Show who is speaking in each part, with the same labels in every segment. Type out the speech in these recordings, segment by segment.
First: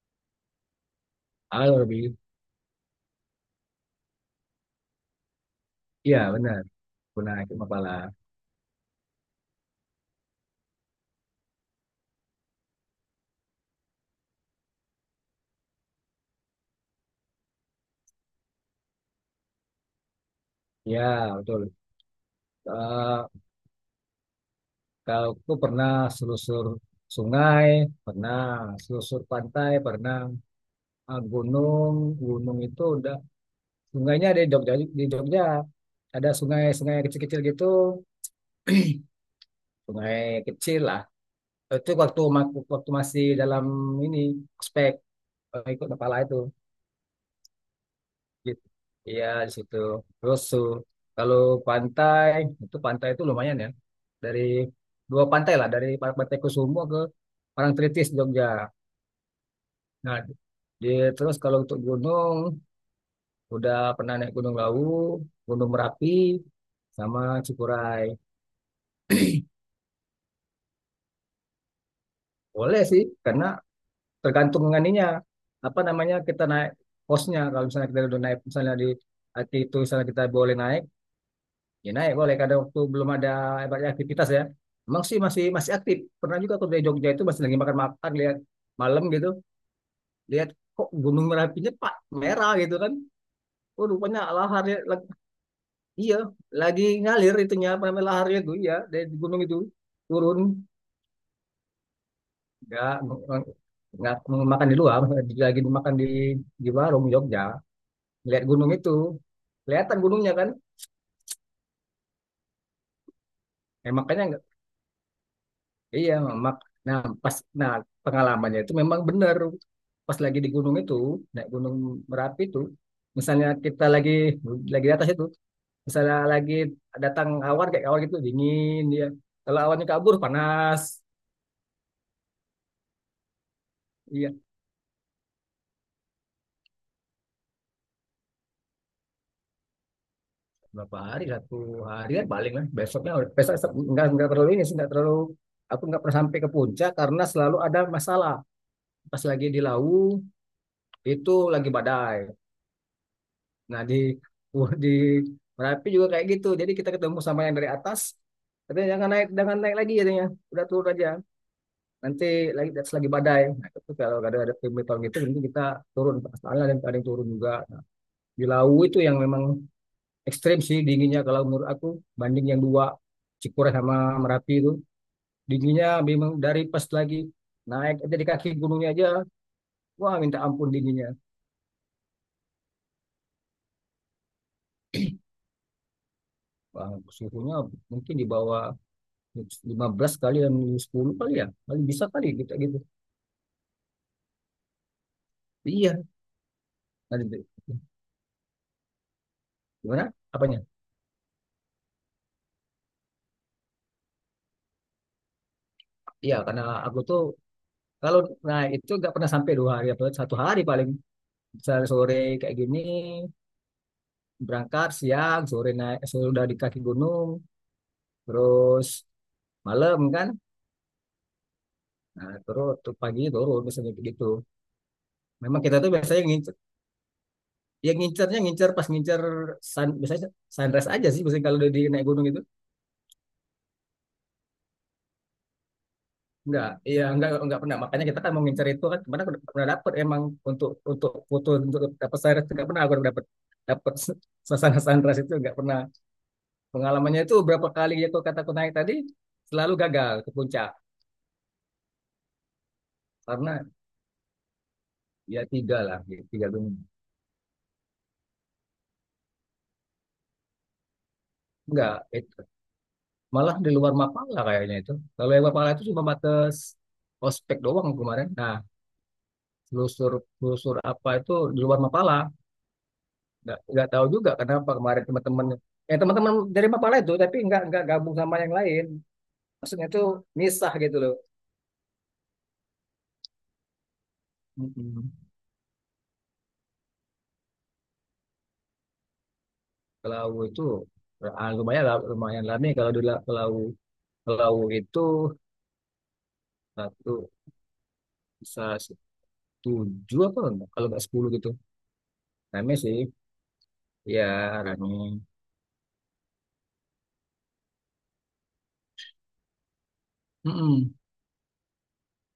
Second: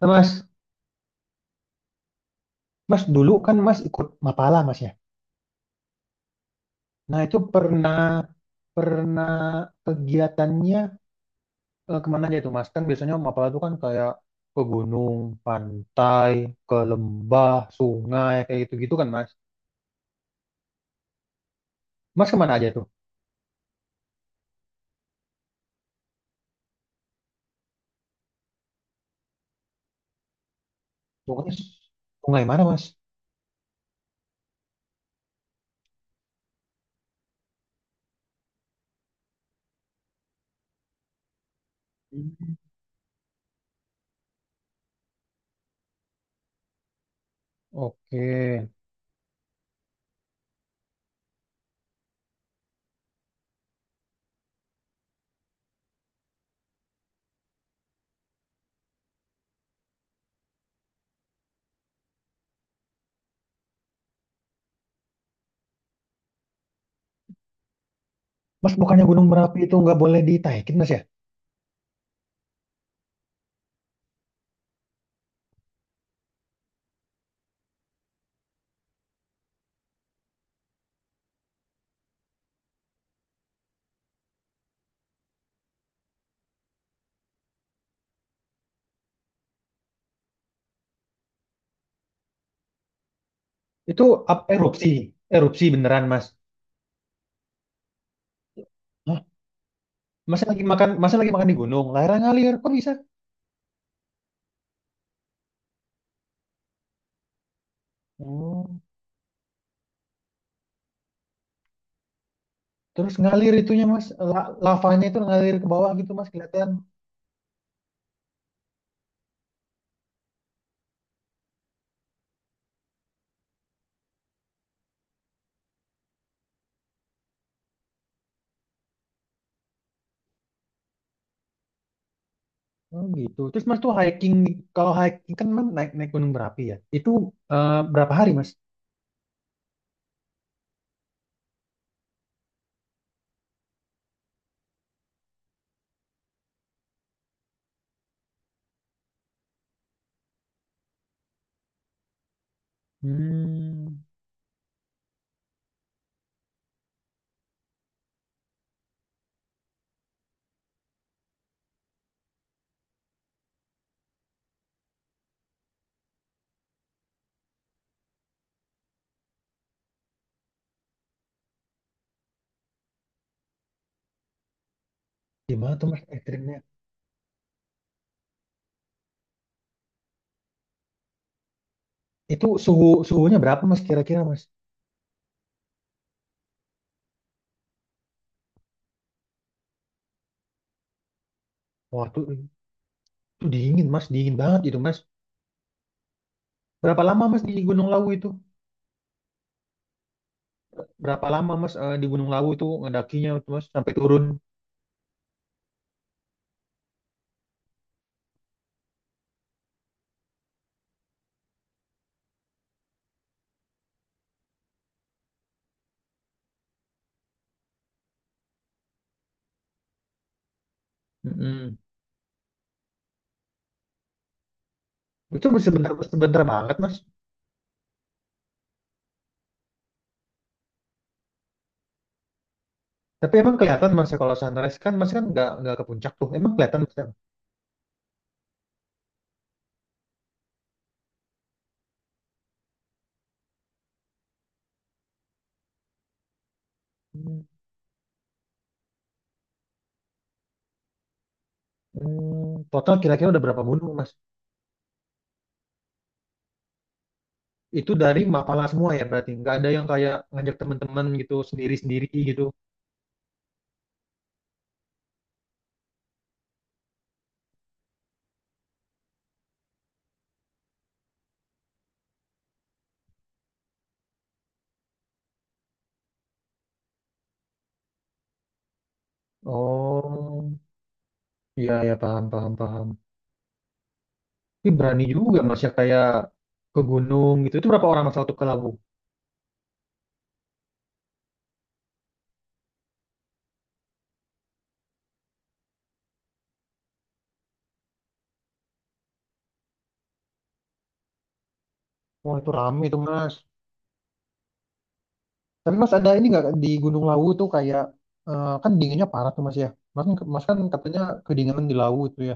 Speaker 1: Nah, Mas,
Speaker 2: Halo Robi,
Speaker 1: Mas dulu kan ikut Mapala Mas ya.
Speaker 2: iya benar,
Speaker 1: Nah
Speaker 2: pernah
Speaker 1: itu
Speaker 2: ikut Mapala.
Speaker 1: pernah pernah kegiatannya kemana aja itu Mas? Kan biasanya Mapala itu kan kayak ke gunung, pantai, ke lembah, sungai kayak gitu-gitu kan Mas.
Speaker 2: Ya betul.
Speaker 1: Mas kemana aja tuh?
Speaker 2: Eh, kalau aku pernah selusur sungai, pernah selusur pantai, pernah
Speaker 1: Pokoknya
Speaker 2: gunung.
Speaker 1: sungai
Speaker 2: Gunung
Speaker 1: mana Mas?
Speaker 2: itu udah sungainya ada di Jogja, di Jogja. Ada sungai-sungai kecil-kecil gitu, sungai kecil lah. Itu
Speaker 1: Hmm.
Speaker 2: waktu masih dalam ini ospek, ikut kepala itu.
Speaker 1: Oke.
Speaker 2: Gitu. Iya di situ. Terus, kalau pantai pantai itu lumayan ya. Dari dua pantai lah, dari Pantai Kusumo ke Parangtritis Jogja. Nah, di, terus kalau untuk gunung udah pernah naik Gunung Lawu, Gunung Merapi sama Cikuray.
Speaker 1: Mas bukannya Gunung Merapi itu nggak boleh ditaikin Mas ya?
Speaker 2: Boleh sih, karena tergantung nganinya, apa namanya, kita naik posnya. Kalau misalnya kita udah naik misalnya di Aki itu, misalnya kita boleh naik. Ya, naik boleh kadang waktu belum ada banyak aktivitas ya. Emang sih masih masih aktif. Pernah juga aku dari Jogja itu masih lagi makan-makan, lihat malam gitu, lihat kok Gunung Merapinya pak merah gitu kan. Oh,
Speaker 1: Itu
Speaker 2: rupanya laharnya
Speaker 1: erupsi, erupsi beneran
Speaker 2: iya
Speaker 1: Mas.
Speaker 2: lagi ngalir itunya, apa namanya, laharnya itu, iya, dari
Speaker 1: Hah?
Speaker 2: gunung itu turun.
Speaker 1: Masa lagi makan di gunung, layar ngalir, kok bisa?
Speaker 2: Nggak nggak makan di luar, lagi makan di warung Jogja, lihat gunung
Speaker 1: Oh.
Speaker 2: itu, kelihatan gunungnya kan.
Speaker 1: Terus ngalir itunya mas,
Speaker 2: Makanya.
Speaker 1: lavanya itu ngalir ke bawah gitu
Speaker 2: Iya,
Speaker 1: mas
Speaker 2: mak.
Speaker 1: kelihatan.
Speaker 2: Nah, pas, nah, pengalamannya itu memang benar. Pas lagi di gunung itu, naik gunung Merapi itu, misalnya kita lagi di atas itu, misalnya lagi datang awan, kayak awan gitu dingin dia. Kalau awannya kabur panas.
Speaker 1: Oh gitu. Terus mas tuh hiking,
Speaker 2: Iya,
Speaker 1: kalau hiking kan mas naik naik gunung berapi ya. Itu berapa hari mas?
Speaker 2: berapa hari? Satu hari kan paling lah. Besoknya besok nggak, enggak terlalu ini sih, enggak terlalu, aku nggak pernah sampai ke puncak karena selalu ada masalah. Pas lagi di Lawu itu lagi badai. Nah, di
Speaker 1: Hmm.
Speaker 2: di Merapi juga kayak gitu. Jadi kita ketemu sama yang dari atas. Katanya jangan naik, jangan naik lagi katanya. Udah turun aja. Nanti lagi atas lagi badai. Nah, itu kalau ada pemberitahuan gitu, nanti kita turun. Pastilah, dan ada yang turun juga. Di Lawu itu yang memang ekstrim sih dinginnya, kalau menurut aku, banding yang dua, Cikure sama Merapi itu,
Speaker 1: Gimana tuh
Speaker 2: dinginnya
Speaker 1: mas
Speaker 2: memang
Speaker 1: ekstrimnya?
Speaker 2: dari pas lagi naik aja, di kaki gunungnya aja. Wah, minta ampun dinginnya.
Speaker 1: Itu suhunya berapa mas kira-kira mas?
Speaker 2: Wah, suhunya mungkin di bawah 15 kali dan 10 kali ya. Paling bisa
Speaker 1: Wah tuh,
Speaker 2: kali
Speaker 1: itu
Speaker 2: kita gitu.
Speaker 1: dingin mas, dingin banget itu mas.
Speaker 2: Iya.
Speaker 1: Berapa
Speaker 2: Nah,
Speaker 1: lama mas
Speaker 2: gitu.
Speaker 1: di Gunung Lawu itu?
Speaker 2: Gimana? Apanya?
Speaker 1: Berapa lama mas di Gunung Lawu itu ngedakinya itu mas sampai turun?
Speaker 2: Iya, karena aku tuh, kalau, nah itu, nggak pernah sampai 2 hari apa 1 hari paling. Sore sore kayak gini berangkat, siang sore naik, sudah di kaki gunung, terus malam kan,
Speaker 1: Mm-mm.
Speaker 2: nah, terus tuh pagi turun biasanya begitu.
Speaker 1: Itu
Speaker 2: Memang kita tuh
Speaker 1: sebentar
Speaker 2: biasanya
Speaker 1: sebentar
Speaker 2: ngincer,
Speaker 1: banget mas.
Speaker 2: yang ngincernya ngincer pas, ngincer biasanya sunrise aja sih biasanya, kalau udah di naik gunung itu.
Speaker 1: Tapi emang kelihatan mas ya, kalau sunrise kan mas kan nggak ke puncak tuh. Emang
Speaker 2: Enggak,
Speaker 1: kelihatan.
Speaker 2: iya, enggak pernah. Makanya kita kan mau ngincer itu kan, kemana aku udah pernah dapet, emang untuk foto, untuk dapat sunrise, enggak pernah aku dapat. dapat suasana sunrise itu enggak pernah. Pengalamannya itu
Speaker 1: Hmm,
Speaker 2: berapa kali ya, kalau kata aku, naik tadi selalu gagal ke puncak
Speaker 1: hmm, total kira-kira udah berapa
Speaker 2: karena,
Speaker 1: gunung, Mas?
Speaker 2: ya, tiga lah, ya, tiga gunung.
Speaker 1: Itu dari Mapala semua ya berarti? Nggak ada yang kayak ngajak teman-teman gitu
Speaker 2: Enggak,
Speaker 1: sendiri-sendiri
Speaker 2: itu
Speaker 1: gitu.
Speaker 2: malah di luar Mapala kayaknya itu. Kalau yang Mapala itu cuma batas ospek doang kemarin. Nah, telusur telusur apa itu di luar Mapala. Nggak tahu juga kenapa kemarin teman-teman, yang teman-teman dari Mapala itu, tapi nggak gabung sama yang lain, maksudnya tuh,
Speaker 1: Oh,
Speaker 2: misah gitu loh.
Speaker 1: iya ya paham paham paham. Tapi berani
Speaker 2: Mm-mm.
Speaker 1: juga Mas ya kayak ke gunung gitu. Itu berapa orang Mas waktu ke Lawu?
Speaker 2: Kalau itu, lumayan lah, lumayan lama kalau dulu, kalau kalau itu, satu bisa tujuh apa enggak? Kalau nggak 10 gitu.
Speaker 1: Wah itu
Speaker 2: Rame
Speaker 1: rame itu
Speaker 2: sih,
Speaker 1: Mas.
Speaker 2: ya, rame.
Speaker 1: Tapi Mas ada ini nggak di Gunung Lawu tuh kayak kan dinginnya parah tuh Mas ya. Mas, mas kan
Speaker 2: Mm-mm.
Speaker 1: katanya kedinginan di Lawu itu ya.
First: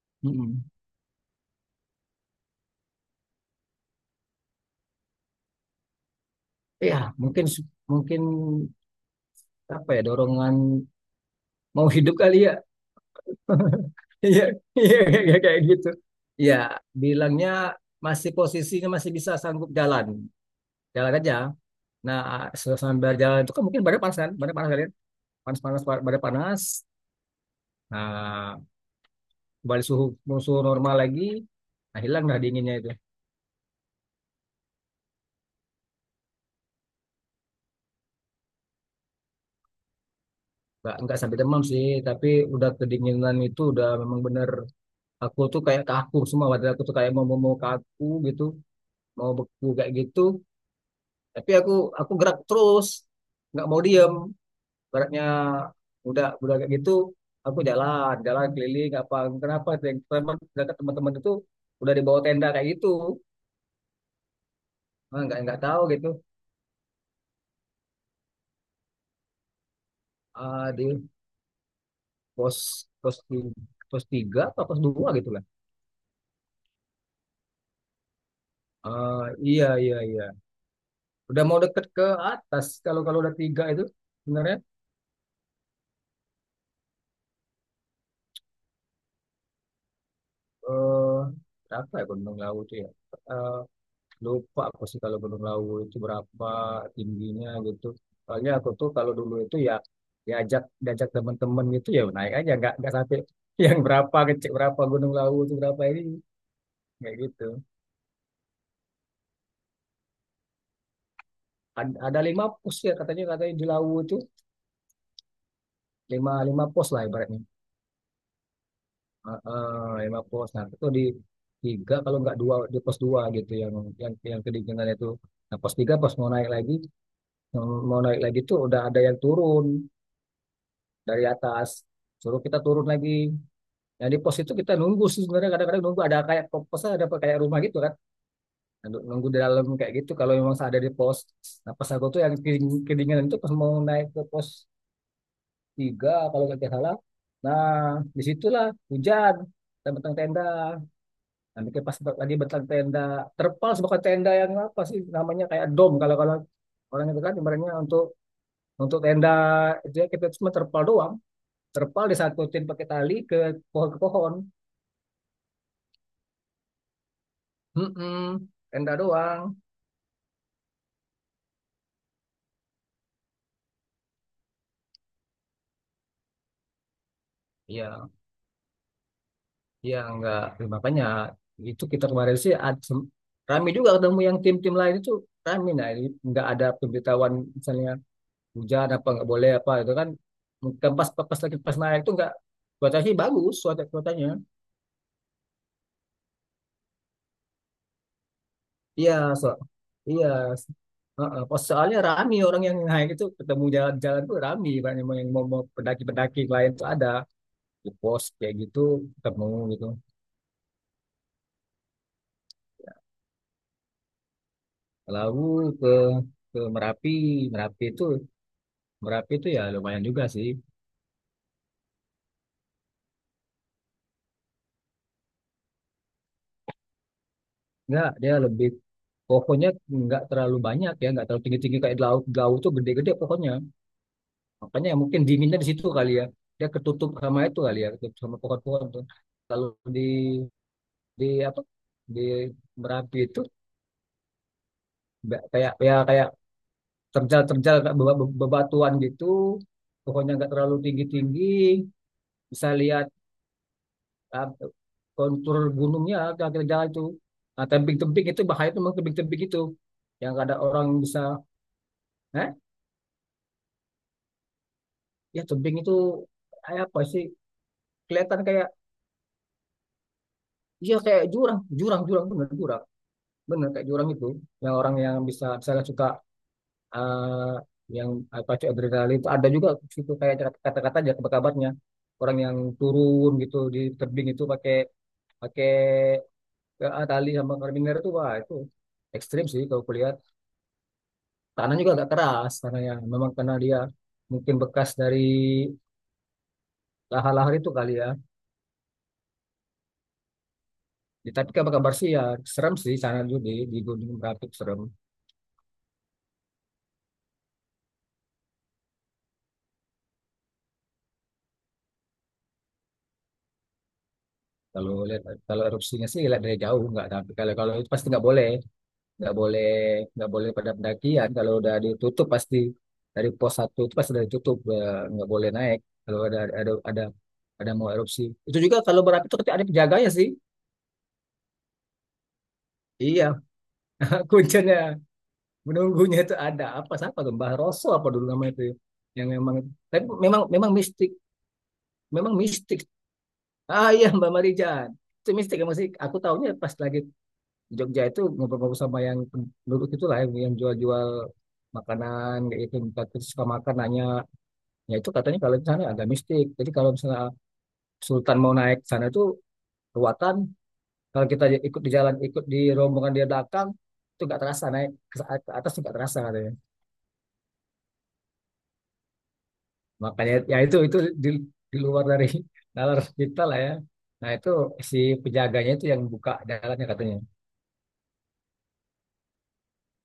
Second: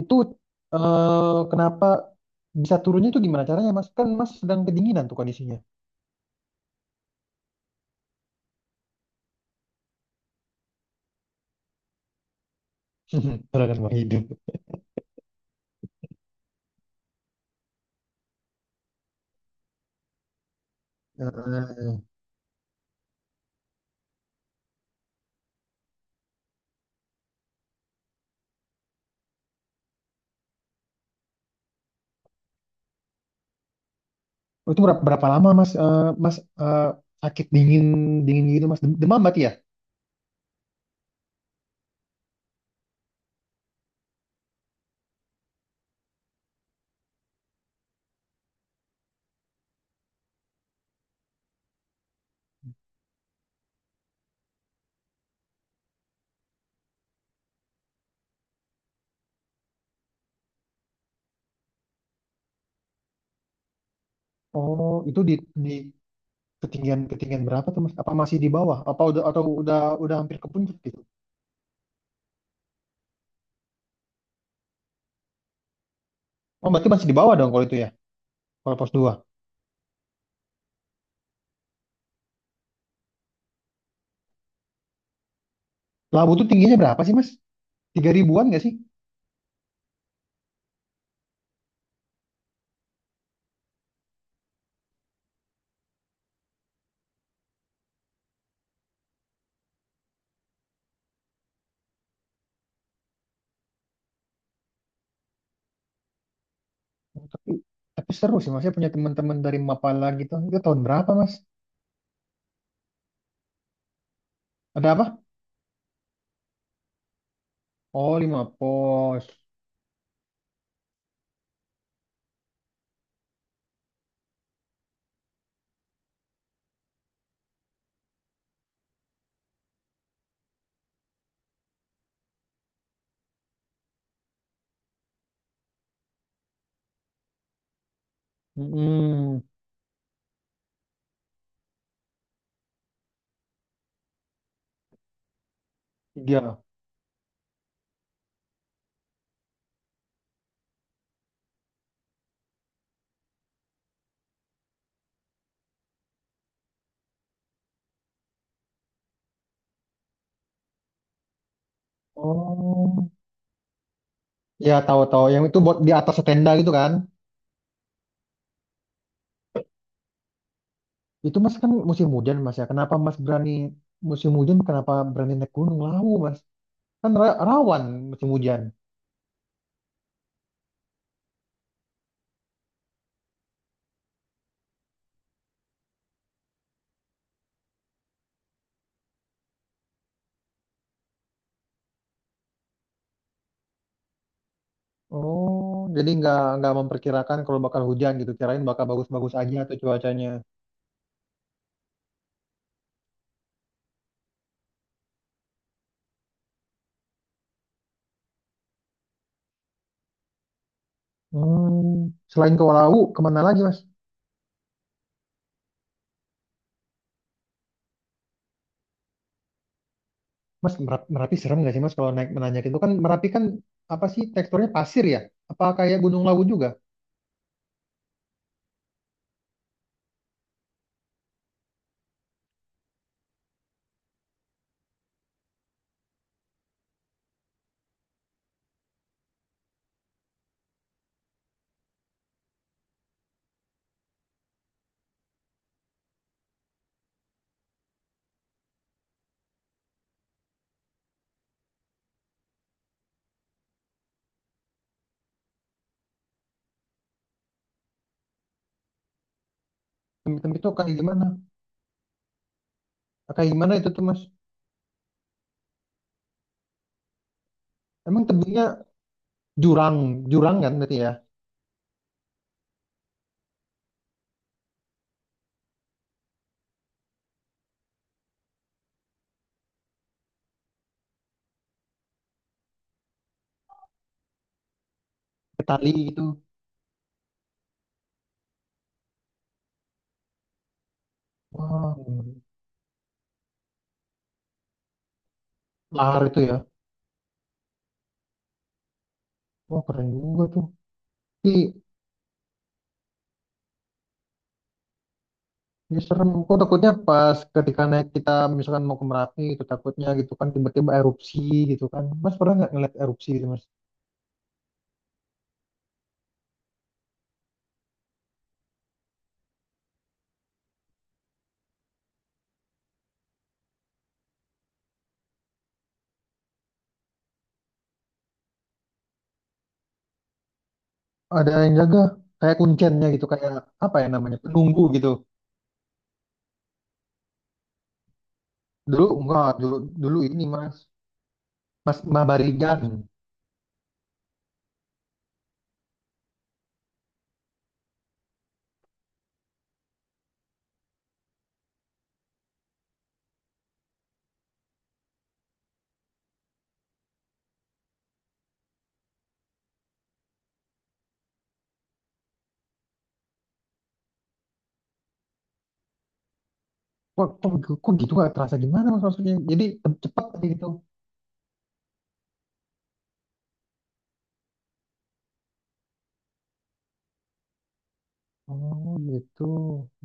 Speaker 1: Itu
Speaker 2: Mm-mm.
Speaker 1: kenapa bisa turunnya itu gimana caranya Mas? Kan Mas sedang kedinginan tuh kondisinya.
Speaker 2: Ya, mungkin mungkin apa ya, dorongan mau hidup kali ya.
Speaker 1: Orang mau hidup.
Speaker 2: Iya, iya, iya, kayak gitu. Iya, bilangnya masih posisinya masih bisa sanggup jalan, jalan aja.
Speaker 1: Heeh.
Speaker 2: Nah, sambil jalan itu kan mungkin badan panas kan, badan panas kalian, panas-panas, badan panas. Nah, kembali suhu, normal lagi, nah, hilang dah dinginnya itu.
Speaker 1: Oh, itu berapa, berapa lama Mas Eh, Mas eh, sakit dingin dingin gitu Mas demam berarti ya?
Speaker 2: Nggak sampai demam sih, tapi udah kedinginan itu udah memang bener. Aku tuh kayak kaku semua, badan aku tuh kayak mau, mau kaku gitu, mau beku kayak gitu. Tapi aku gerak terus, nggak mau diem. Baratnya udah kayak gitu, aku jalan jalan keliling apa, kenapa teman teman teman-teman itu udah dibawa tenda kayak gitu.
Speaker 1: Oh itu
Speaker 2: Ah, nggak nggak
Speaker 1: di
Speaker 2: tahu gitu.
Speaker 1: ketinggian ketinggian berapa tuh Mas? Apa masih di bawah? Apa udah atau udah hampir ke puncak
Speaker 2: Di
Speaker 1: gitu?
Speaker 2: pos pos ti- pos tiga atau pos dua gitu lah.
Speaker 1: Oh berarti masih di bawah dong kalau itu ya kalau pos dua.
Speaker 2: Ah, iya, iya, iya, udah mau deket ke atas, kalau kalau udah tiga itu sebenarnya.
Speaker 1: Labu tuh tingginya berapa sih Mas? Tiga ribuan nggak sih?
Speaker 2: Eh berapa ya Gunung Lawu itu ya? Eh, Lupa aku sih, kalau Gunung Lawu itu berapa tingginya gitu. Soalnya aku tuh kalau dulu itu ya, diajak diajak teman-teman gitu ya, naik aja nggak sampai yang berapa, kecil, berapa Gunung Lawu itu berapa, ini kayak
Speaker 1: Oh,
Speaker 2: gitu.
Speaker 1: tapi seru sih Mas. Saya punya teman-teman dari Mapala gitu. Itu tahun berapa Mas?
Speaker 2: Ada, 5 pos ya katanya katanya di Lawu itu
Speaker 1: Ada apa?
Speaker 2: lima lima pos lah ibaratnya.
Speaker 1: Oh lima pos.
Speaker 2: Heeh, 5 pos. Nah itu di tiga kalau nggak dua, di pos dua gitu yang, yang kedinginan itu. Nah, pos tiga pas mau naik lagi, tuh udah ada yang turun dari atas, suruh kita turun lagi. Yang di pos itu kita nunggu sih sebenarnya, kadang-kadang nunggu ada kayak posnya, ada kayak rumah gitu kan. Nunggu nunggu di
Speaker 1: Mm-mm.
Speaker 2: dalam kayak gitu kalau memang ada di pos. Nah, pas aku tuh yang kedinginan itu pas mau naik ke pos tiga kalau
Speaker 1: Tiga.
Speaker 2: nggak salah. Nah, disitulah hujan dan bentang tenda. Nah, bikin pas lagi bentang tenda, terpal, sebuah tenda yang apa sih namanya, kayak dom kalau kalau orang itu kan, ibaratnya untuk, tenda itu ya, kita cuma terpal doang. Terpal disangkutin pakai
Speaker 1: Oh.
Speaker 2: tali ke pohon, ke pohon.
Speaker 1: Ya tahu-tahu yang itu buat di atas tenda gitu kan.
Speaker 2: Mm-mm, tenda doang.
Speaker 1: Itu mas kan musim hujan mas ya. Kenapa mas berani musim hujan? Kenapa berani naik gunung Lawu mas? Kan rawan
Speaker 2: Ya,
Speaker 1: musim hujan.
Speaker 2: ya, enggak, makanya itu kita kemarin sih, rame juga ketemu yang tim-tim lain itu, rame. Nah, ini nggak ada pemberitahuan misalnya hujan apa, nggak boleh apa itu kan. Mungkin pas pas lagi pas naik itu nggak, cuacanya sih bagus, cuacanya.
Speaker 1: Oh, jadi nggak memperkirakan kalau bakal hujan gitu. Kirain bakal
Speaker 2: Iya,
Speaker 1: bagus-bagus
Speaker 2: so,
Speaker 1: aja tuh
Speaker 2: iya.
Speaker 1: cuacanya.
Speaker 2: Heeh, pas soalnya rame orang yang naik itu, ketemu jalan-jalan tuh rame, banyak yang mau, mau pendaki-pendaki lain tuh ada, ke pos kayak gitu ketemu gitu.
Speaker 1: Hmm. Selain ke Lawu, kemana lagi mas?
Speaker 2: Lalu ke, Merapi. Merapi itu Merapi itu ya lumayan juga sih.
Speaker 1: Mas Merapi serem nggak sih mas kalau naik menanjak itu kan Merapi kan apa sih teksturnya pasir ya? Apa kayak Gunung Lawu juga?
Speaker 2: Nggak, dia lebih pohonnya nggak terlalu banyak ya, nggak terlalu tinggi tinggi kayak di laut. Di laut tuh gede-gede pohonnya, makanya ya mungkin dinginnya di situ kali ya, dia ketutup sama itu kali ya, ketutup sama pohon-pohon tuh. Kalau di di apa di Merapi itu nggak kayak terjal-terjal, kayak bebatuan gitu. Pohonnya nggak terlalu tinggi-tinggi, bisa lihat, ah, kontur gunungnya kira-kira jalan itu. Nah, tebing-tebing itu bahaya tuh, memang tebing-tebing itu. Yang
Speaker 1: Tapi
Speaker 2: ada
Speaker 1: itu
Speaker 2: orang
Speaker 1: kayak
Speaker 2: yang bisa,
Speaker 1: gimana?
Speaker 2: eh,
Speaker 1: Kayak gimana itu tuh mas?
Speaker 2: ya, tebing itu kayak apa sih?
Speaker 1: Emang
Speaker 2: Kelihatan kayak,
Speaker 1: tebingnya jurang, jurang kan berarti
Speaker 2: iya,
Speaker 1: ya?
Speaker 2: kayak jurang, jurang, jurang, bener kayak jurang itu. Yang orang yang bisa misalnya suka, eh, yang apa sih, adrenalin itu ada juga gitu, kayak kata-kata aja kabarnya, orang yang turun gitu di tebing itu pakai,
Speaker 1: Pakai
Speaker 2: pakai
Speaker 1: tali gitu.
Speaker 2: tali sama karabiner itu. Wah, itu ekstrim sih, kalau kuliah tanah juga
Speaker 1: Wah,
Speaker 2: agak keras karena yang memang karena dia mungkin bekas dari
Speaker 1: lahar itu ya.
Speaker 2: lahar-lahar itu kali ya.
Speaker 1: Wah keren juga tuh.
Speaker 2: Ya, tapi
Speaker 1: Tapi
Speaker 2: kabar kabar sih ya. Serem sih sana dulu, di Gunung Merapi itu serem.
Speaker 1: ya serem kok takutnya pas ketika naik kita misalkan mau ke Merapi gitu takutnya gitu kan tiba-tiba erupsi gitu kan mas pernah nggak ngeliat erupsi gitu mas.
Speaker 2: Kalau lihat kalau erupsinya sih, lihat dari jauh nggak, tapi kalau kalau itu pasti nggak boleh, nggak boleh, nggak boleh pada pendakian. Kalau udah ditutup, pasti dari pos satu itu pasti udah ditutup, nggak boleh naik kalau ada, mau erupsi itu juga, kalau berapi itu, tapi ada penjaganya sih.
Speaker 1: Ada yang jaga kayak kuncennya
Speaker 2: Iya,
Speaker 1: gitu kayak apa ya namanya
Speaker 2: kuncinya,
Speaker 1: penunggu gitu.
Speaker 2: menunggunya itu ada apa, siapa tuh, Mbah Roso apa dulu namanya itu,
Speaker 1: Dulu
Speaker 2: yang
Speaker 1: enggak
Speaker 2: memang,
Speaker 1: dulu,
Speaker 2: tapi
Speaker 1: dulu
Speaker 2: memang,
Speaker 1: ini mas,
Speaker 2: mistik,
Speaker 1: mas
Speaker 2: memang mistik.
Speaker 1: Mabarigan.
Speaker 2: Ah, iya, Mbak Marijan. Itu mistik ya, masih aku tahunya pas lagi di Jogja itu, ngobrol-ngobrol sama yang penduduk itulah, yang, jual-jual makanan kayak gitu, minta terus suka makan, nanya. Ya, itu katanya kalau di sana agak mistik. Jadi kalau misalnya Sultan mau naik ke sana itu ruatan, kalau kita ikut di jalan, ikut di rombongan dia belakang itu, nggak terasa naik ke, atas, nggak terasa katanya.
Speaker 1: Kok kok, kok gitu nggak terasa gimana mas maksudnya jadi cepat
Speaker 2: Makanya
Speaker 1: aja
Speaker 2: ya,
Speaker 1: gitu.
Speaker 2: itu, di, di luar dari nalar kita lah ya. Nah, itu si penjaganya itu yang buka jalannya katanya,
Speaker 1: Oh gitu,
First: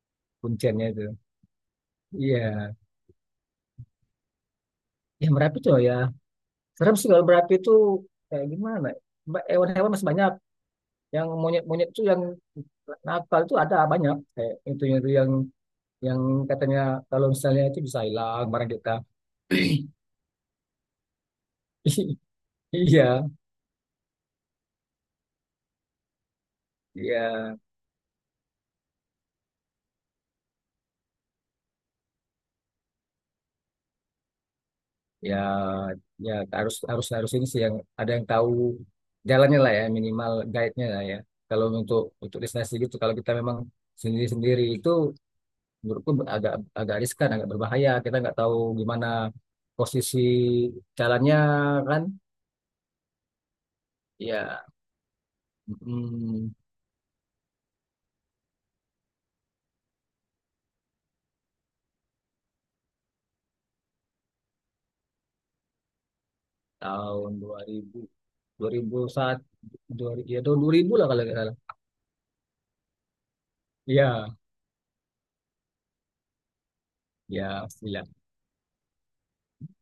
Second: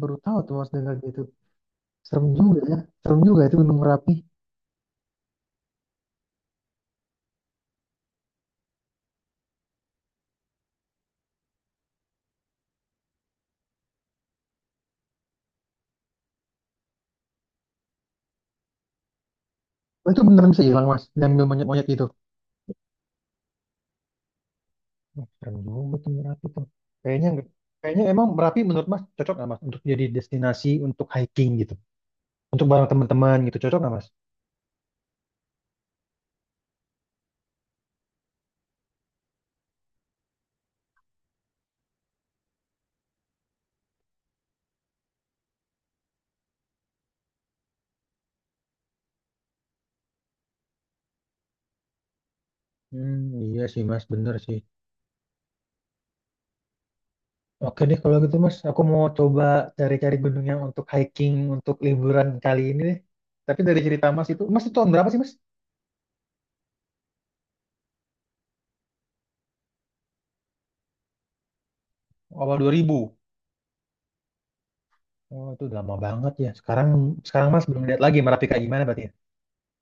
Speaker 1: baru tahu tuh mas
Speaker 2: kuncinya
Speaker 1: dengar
Speaker 2: itu.
Speaker 1: gitu. Serem juga
Speaker 2: Iya,
Speaker 1: ya. Serem juga itu Gunung Merapi.
Speaker 2: ya, Merapi tuh ya. Serem sih kalau Merapi itu, kayak gimana? Hewan-hewan masih banyak. Yang monyet-monyet itu yang nakal itu ada banyak. Kayak itu yang katanya kalau misalnya itu bisa hilang barang kita.
Speaker 1: Oh, itu beneran bisa hilang, Mas. Dan ambil monyet-monyet itu.
Speaker 2: Iya,
Speaker 1: Wah, serem juga tuh Merapi tuh.
Speaker 2: iya.
Speaker 1: Kayaknya enggak. Kayaknya emang Merapi menurut Mas cocok nggak Mas untuk jadi destinasi untuk hiking gitu. Untuk bareng teman-teman gitu cocok nggak Mas?
Speaker 2: Ya, ya, harus, harus, harus ini sih yang ada, yang tahu jalannya lah ya, minimal guide-nya lah ya. Kalau untuk, destinasi gitu, kalau kita memang sendiri sendiri itu, menurutku agak, agak riskan, agak berbahaya. Kita nggak tahu gimana posisi jalannya kan.
Speaker 1: Hmm, iya sih Mas, bener sih.
Speaker 2: Ya, mm,
Speaker 1: Oke deh kalau gitu Mas, aku mau coba cari-cari gunung yang untuk hiking, untuk liburan kali ini deh. Tapi dari cerita Mas itu tahun berapa sih Mas?
Speaker 2: tahun 2000, 2001, 2000, ya tahun 2000 lah kalau nggak salah.
Speaker 1: Awal 2000.
Speaker 2: Ya,
Speaker 1: Oh, itu udah lama banget ya. Sekarang sekarang
Speaker 2: ya,
Speaker 1: Mas belum lihat
Speaker 2: pastilah
Speaker 1: lagi Merapi kayak gimana berarti ya?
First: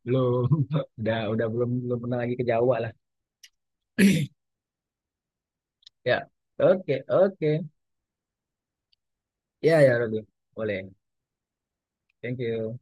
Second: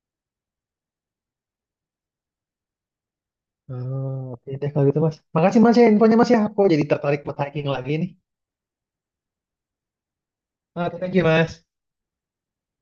Speaker 2: belum. Udah belum belum pernah lagi ke Jawa lah
Speaker 1: Oh, oke deh kalau gitu mas. Makasih mas ya infonya
Speaker 2: ya.
Speaker 1: mas ya. Aku jadi
Speaker 2: Oke,
Speaker 1: tertarik buat
Speaker 2: oke.
Speaker 1: hiking lagi nih.
Speaker 2: Ya, ya, Robi. Boleh.
Speaker 1: Oke, thank you mas.
Speaker 2: Thank you.